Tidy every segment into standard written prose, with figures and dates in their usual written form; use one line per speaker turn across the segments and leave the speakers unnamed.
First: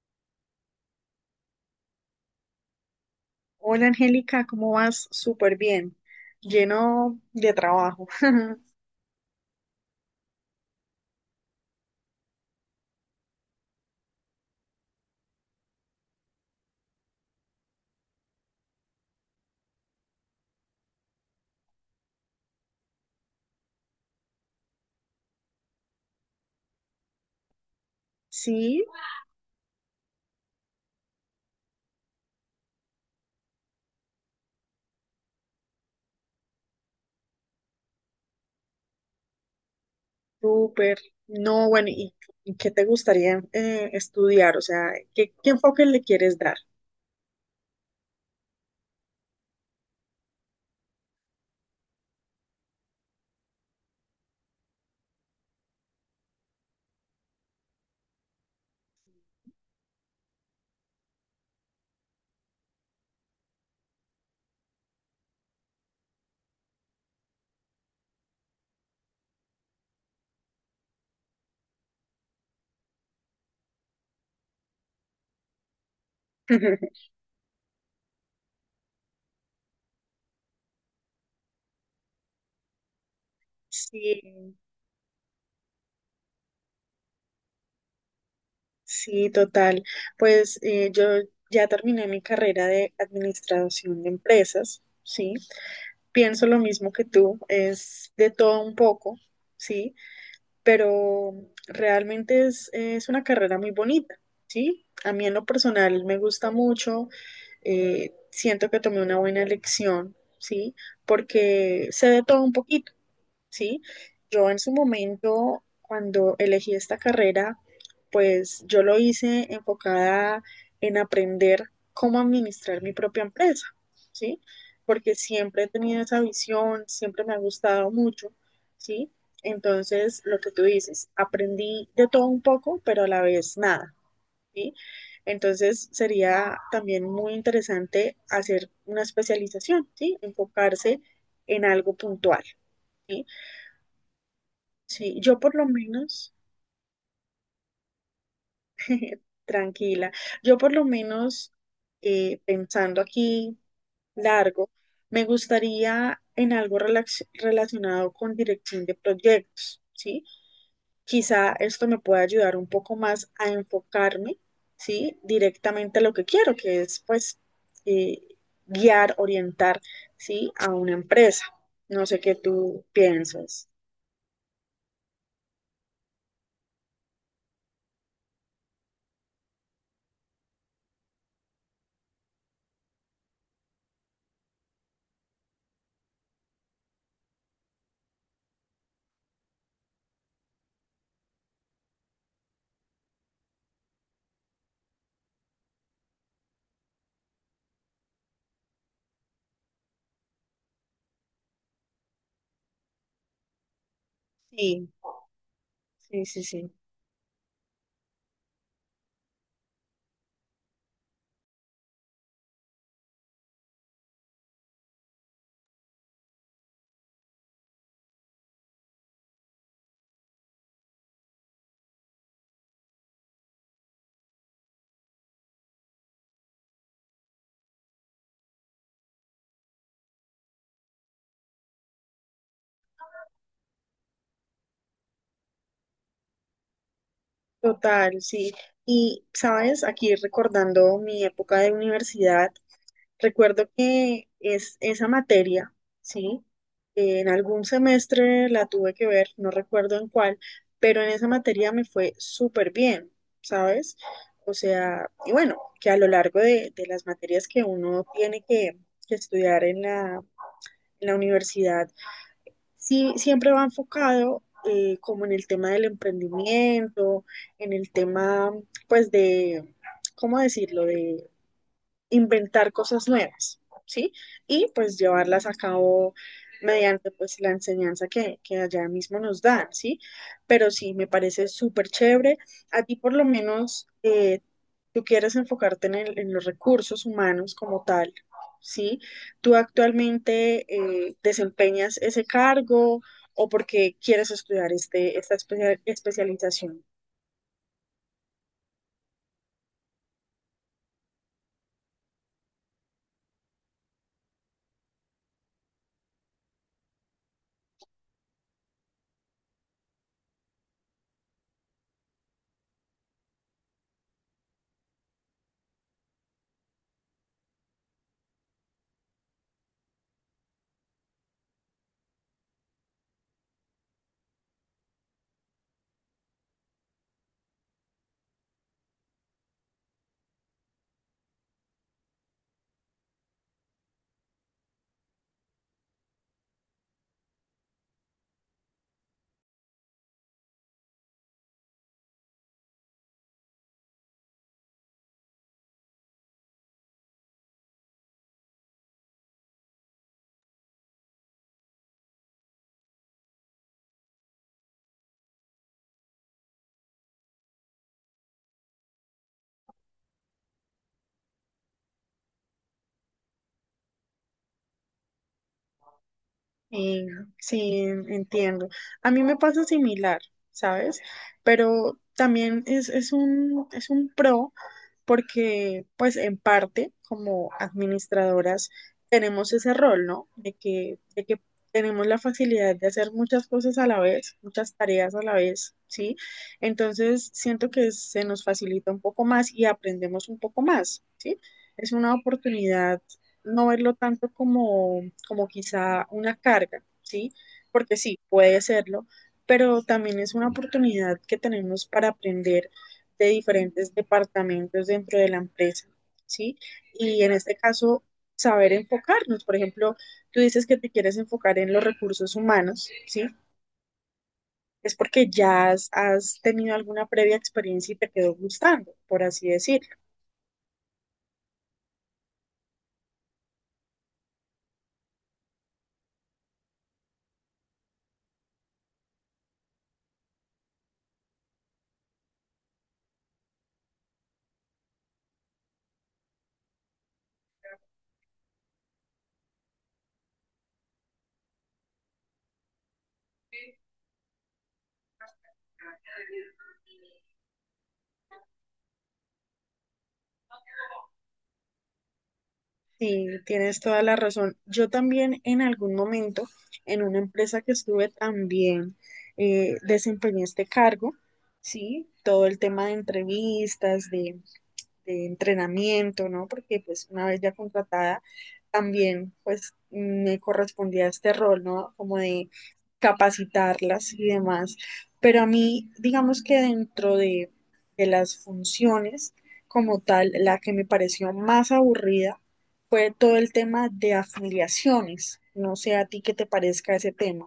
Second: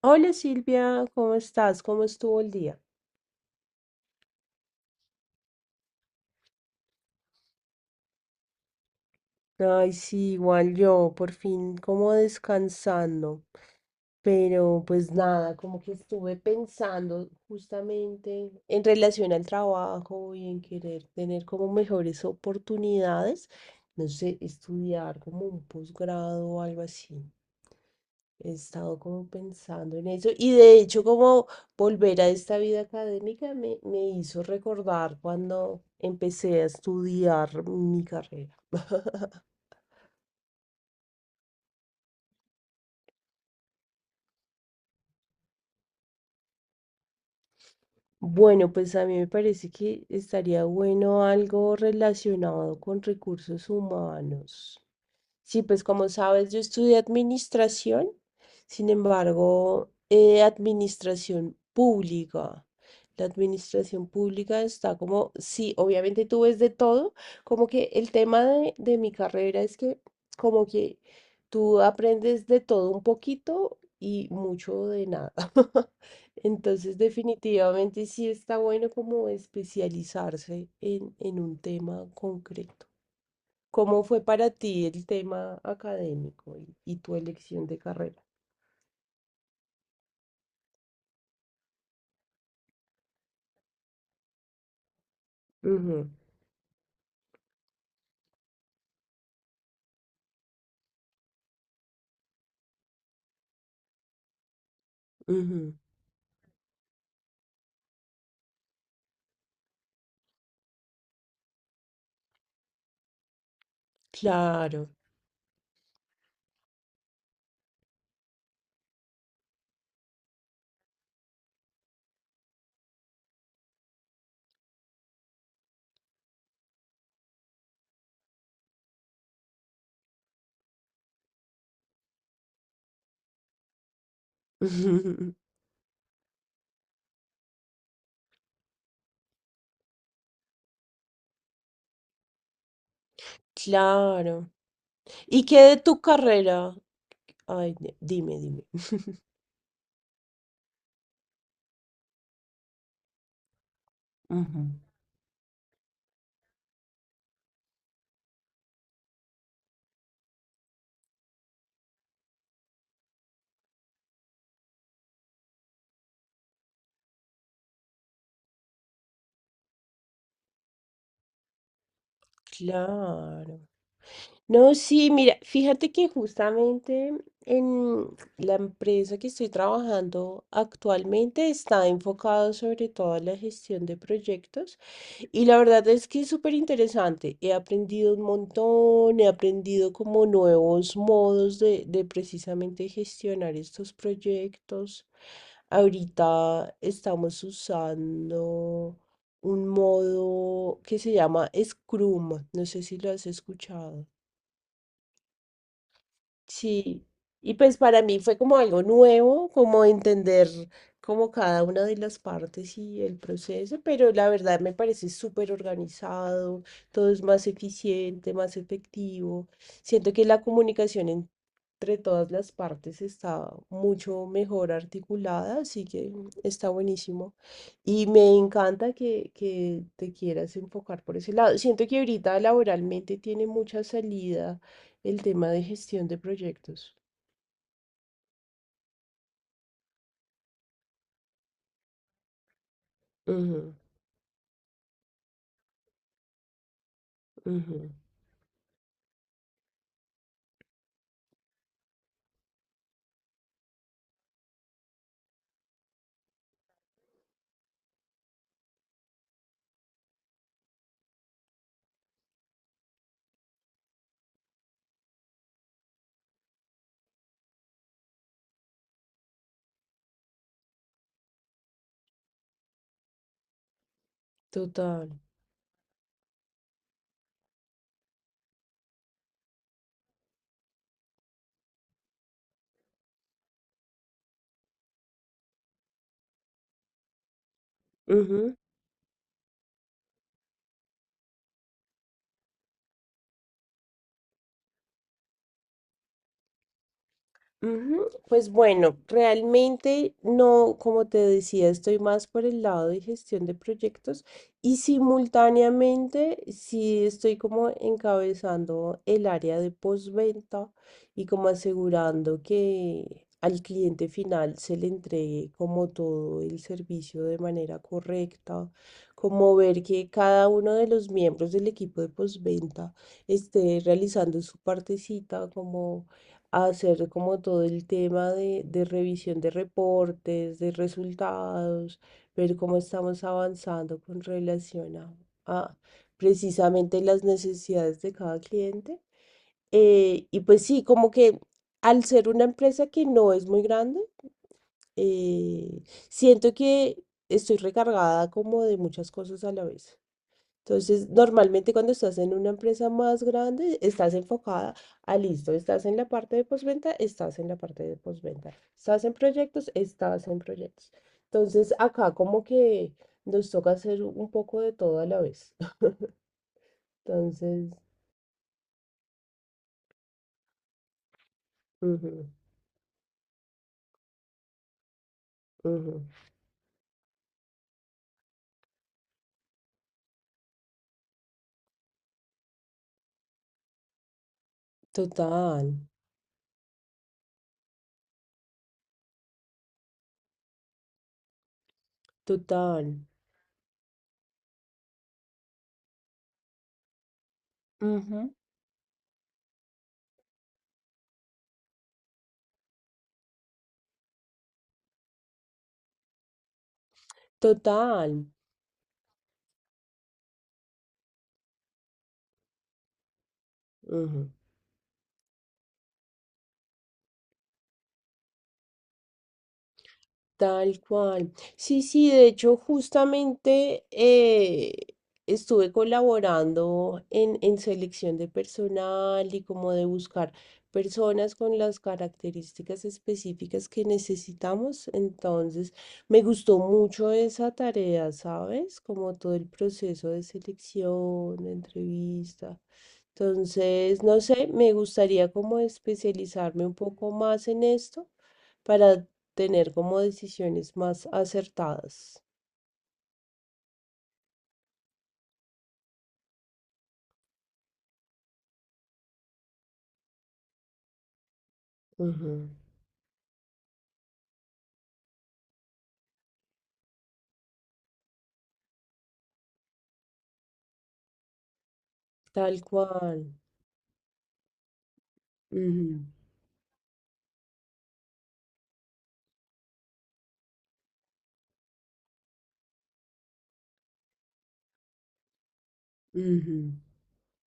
Hola Silvia, ¿cómo estás? ¿Cómo estuvo el día?
Hola Angélica, ¿cómo vas? Súper bien, lleno de trabajo.
Ay, sí, igual yo, por fin como descansando, pero pues nada, como que estuve pensando justamente en relación al trabajo y en querer tener como mejores oportunidades, no sé, estudiar como un posgrado o algo así. He
Sí,
estado como pensando en eso y de hecho como volver a esta vida académica me hizo recordar cuando empecé a estudiar mi carrera.
súper. No, bueno, ¿Y qué te gustaría estudiar? O sea, ¿qué, qué enfoque le quieres dar?
Bueno, pues a mí me parece que estaría bueno algo relacionado con recursos humanos. Sí, pues como sabes, yo estudié administración, sin embargo, administración pública. La administración pública está como, sí, obviamente tú ves de todo, como que el tema de mi carrera es que como que tú aprendes de todo un poquito y mucho de nada. Entonces, definitivamente sí está bueno como especializarse en un tema concreto. ¿Cómo fue para
Sí,
ti el tema académico y tu elección de carrera?
sí, total. Pues yo ya terminé mi carrera de administración de empresas, ¿sí?
Ujú,
Pienso lo mismo que tú, es de todo un poco, ¿sí?, pero realmente es una carrera muy bonita, ¿sí? A mí en lo
ujú.
personal me gusta mucho. Siento que tomé una buena elección, ¿sí? Porque sé de todo un poquito, ¿sí? Yo en su
Claro.
momento, cuando elegí esta carrera, pues yo lo hice enfocada en aprender cómo administrar mi propia empresa, ¿sí? Porque siempre he tenido esa visión, siempre me ha gustado mucho, ¿sí? Entonces, lo que tú dices, aprendí de todo un poco, pero a la vez nada, ¿sí? Entonces, sería también muy interesante hacer una especialización, ¿sí? Enfocarse en algo puntual, ¿sí?
Claro.
Sí, yo
¿Y
por
qué
lo
de tu
menos,
carrera? Ay, dime, dime.
tranquila, yo por lo menos pensando aquí
Ujú.
largo, me gustaría en algo relacionado con dirección de proyectos, ¿sí? Quizá esto me pueda ayudar un poco más a enfocarme, ¿sí? Directamente a lo que quiero, que es pues eh, guiar, orientar, ¿sí? A una empresa. No sé qué tú
Claro.
piensas.
No, sí, mira, fíjate que justamente en la empresa que estoy trabajando actualmente está enfocado sobre todo a la gestión de proyectos y la verdad es que es súper interesante. He aprendido un montón, he aprendido como nuevos modos de precisamente gestionar estos proyectos. Ahorita estamos usando un modo que se llama Scrum, no sé si lo has escuchado.
Sí, sí, sí, sí.
Sí, y pues para mí fue como algo nuevo, como entender como cada una de las partes y el proceso, pero la verdad me parece súper organizado, todo es más eficiente, más efectivo. Siento que la comunicación entre todas las partes está mucho mejor articulada, así que está buenísimo. Y me encanta que te quieras enfocar por ese lado. Siento que ahorita laboralmente tiene mucha salida el tema de gestión de proyectos.
Total, sí. Y, sabes, aquí recordando mi época de universidad, recuerdo
Ujú,
que es esa materia, ¿sí? En algún
ujú.
semestre la tuve que ver, no recuerdo en cuál, pero en esa materia me fue súper bien, ¿sabes? O sea, y bueno, que a lo largo de las materias que uno tiene que estudiar en en la universidad, sí siempre va enfocado como en el tema del emprendimiento, en el tema, pues de, ¿cómo decirlo? Inventar cosas nuevas, ¿sí? Y pues
Total.
llevarlas a cabo mediante pues la enseñanza que allá mismo nos dan, ¿sí? Pero sí, me parece súper chévere. A ti por lo menos tú quieres enfocarte en, en los recursos humanos como tal,
Ujú,
¿sí? ¿Tú actualmente desempeñas ese cargo o porque quieres estudiar este, esta especialización?
ujú. Pues bueno, realmente no, como te decía, estoy más por el lado de gestión de proyectos y simultáneamente sí estoy como encabezando el área de postventa y como asegurando que al cliente final se le entregue como todo el servicio de manera correcta, como ver que cada uno de los miembros del equipo de postventa esté realizando su partecita como a hacer como todo el tema de revisión de reportes, de resultados, ver cómo estamos avanzando con relación a precisamente las necesidades de cada cliente. Y pues sí, como que al ser una empresa que no es muy grande, eh, siento que estoy recargada como de muchas cosas a la vez. Entonces, normalmente cuando estás en una empresa más grande, estás enfocada a listo, estás en la parte de postventa, estás en la parte de postventa, estás en proyectos, estás en proyectos. Entonces, acá como que nos toca hacer un poco de todo a la vez.
Sí,
Entonces,
sí, entiendo. A mí me pasa similar, ¿sabes? Pero
ujú,
también es es un pro, porque
ujú.
pues en parte como administradoras tenemos ese rol, ¿no? De que tenemos la facilidad de hacer muchas cosas a la vez, muchas tareas a la
Total,
vez, ¿sí? Entonces siento que se nos facilita un poco más y aprendemos un poco más, ¿sí? Es una oportunidad
total.
no verlo tanto como, como quizá una carga, ¿sí? Porque sí,
Ujú.
puede serlo, pero también es una oportunidad que tenemos para aprender de diferentes departamentos dentro de la empresa, ¿sí? Y en este caso,
Total.
saber enfocarnos. Por ejemplo, tú dices que te quieres enfocar en los recursos humanos, ¿sí?
Ujú.
Es porque ya has tenido alguna previa experiencia y te quedó gustando, por así decirlo.
Tal cual. Sí, sí, de hecho, justamente estuve colaborando en selección de personal y como de buscar personas con las características específicas que necesitamos. Entonces, me gustó mucho esa tarea, ¿sabes? Como todo el proceso de selección, de entrevista. Entonces, no sé, me gustaría como especializarme un poco más en esto para tener como decisiones más acertadas.
Sí, tienes toda la razón. Yo también en algún momento, en una empresa que estuve también, desempeñé este cargo, ¿sí? Todo
Ujú.
el tema de entrevistas, de entrenamiento, ¿no? Porque pues una vez ya contratada, también pues me correspondía este rol, ¿no? Como de
Tal cual.
capacitarlas y demás. Pero a mí,
Ujú,
digamos que dentro de las funciones como tal, la que me pareció más aburrida fue todo el tema de afiliaciones. No sé a ti qué te
ujú.
parezca ese tema.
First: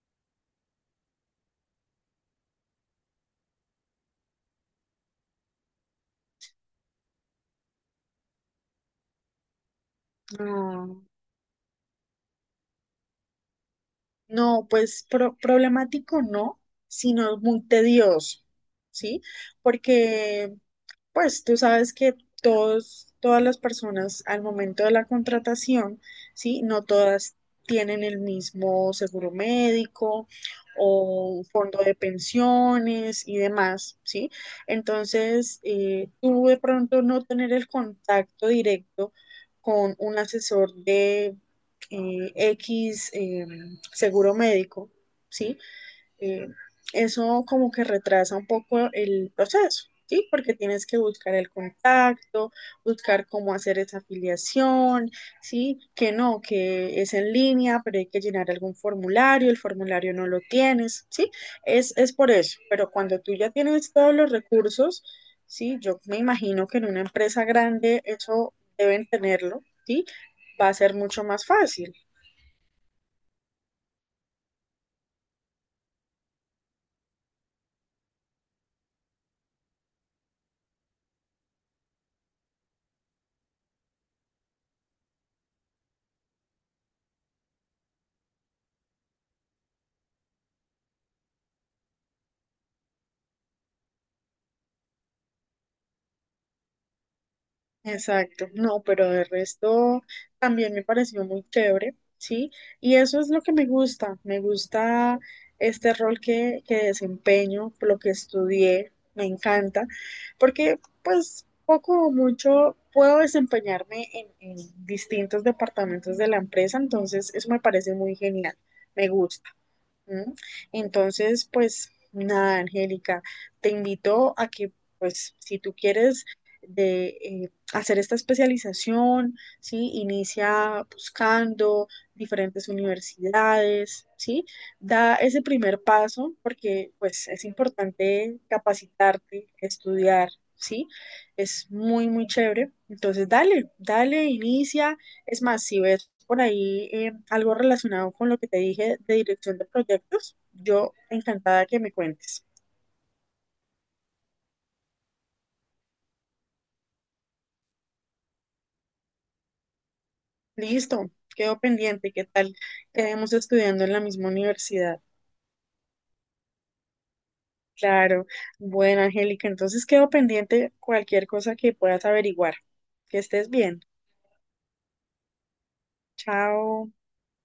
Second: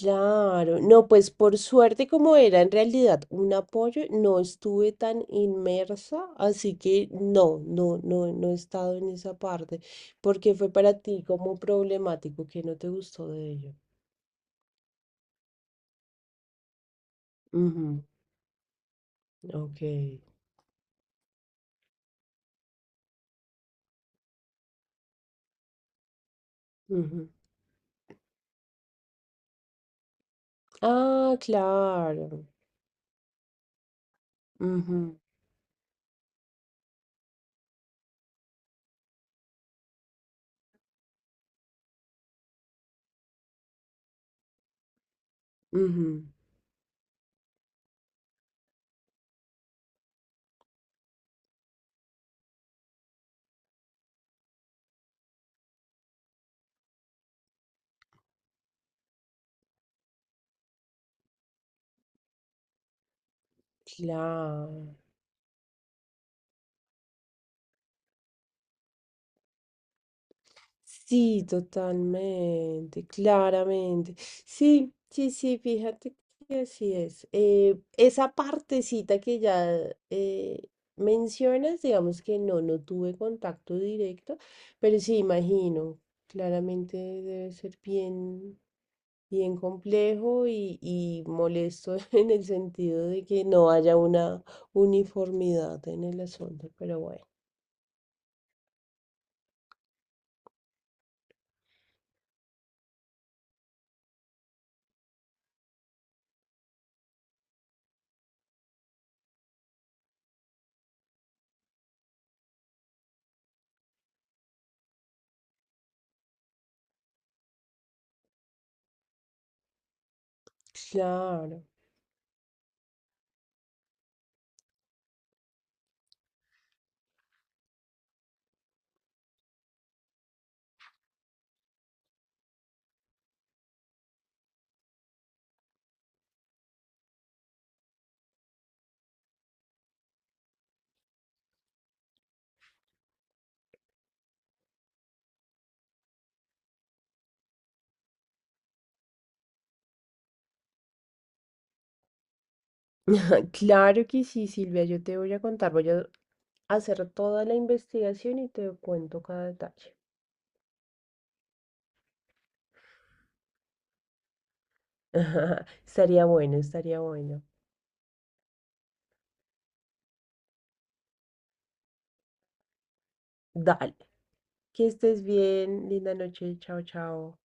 Claro, no, pues por suerte como era en realidad un apoyo, no estuve tan inmersa, así que no, no, no, no he estado en esa parte, porque fue para ti como problemático que no te gustó de ello.
No, pues problemático no, sino muy
Ujú.
tedioso, ¿sí?
Ok.
Porque, pues tú sabes que todas las personas al momento de la contratación, ¿sí? No
Ujú.
todas tienen el mismo seguro médico
Ah,
o fondo de
claro.
pensiones y demás, ¿sí?
Ujú,
Entonces, tú de pronto no tener el contacto directo con un asesor de X. Seguro médico, ¿sí?
ujú.
Eh, eso como que retrasa un poco el proceso, ¿sí? Porque tienes que buscar el contacto, buscar cómo hacer esa afiliación, ¿sí? Que no, que es en línea, pero hay que llenar algún formulario, el formulario no lo tienes, ¿sí? Es por eso, pero cuando tú ya tienes todos los
Claro.
recursos, ¿sí? Yo me imagino que en una empresa grande eso deben tenerlo, ¿sí? Va a ser mucho
Sí,
más fácil.
totalmente, claramente. Sí, sí, sí, fíjate que así es. Esa partecita que ya eh, mencionas, digamos que no, no tuve contacto directo, pero sí, imagino, claramente debe ser bien, bien complejo y molesto en el sentido de que no haya una uniformidad en el asunto, pero bueno,
Exacto, no, pero de resto también me pareció muy chévere, ¿sí? Y eso es lo que me gusta este rol que desempeño, lo que estudié, me encanta, porque pues poco o mucho puedo desempeñarme en distintos departamentos de la empresa, entonces eso me parece muy genial, me gusta. Ujú. Entonces,
claro.
pues nada, Angélica, te invito a que, pues, si tú quieres de, hacer esta especialización, ¿sí? Inicia buscando diferentes universidades, ¿sí? Da ese primer paso porque, pues, es importante capacitarte, estudiar, ¿sí? Es muy, muy chévere. Entonces, dale, dale, inicia. Es más, si ves por ahí algo relacionado con lo que te dije de dirección de proyectos, yo encantada que me cuentes.
Claro que sí, Silvia, yo te voy a contar, voy a hacer toda la investigación y te cuento cada detalle.
Listo, quedo pendiente, ¿qué tal? Quedemos estudiando en la misma universidad.
Estaría bueno, estaría bueno.
Claro, bueno, Angélica, entonces quedo pendiente cualquier cosa que puedas averiguar. Que estés bien.
Dale, que estés bien, linda noche, chao,
Chao.
chao.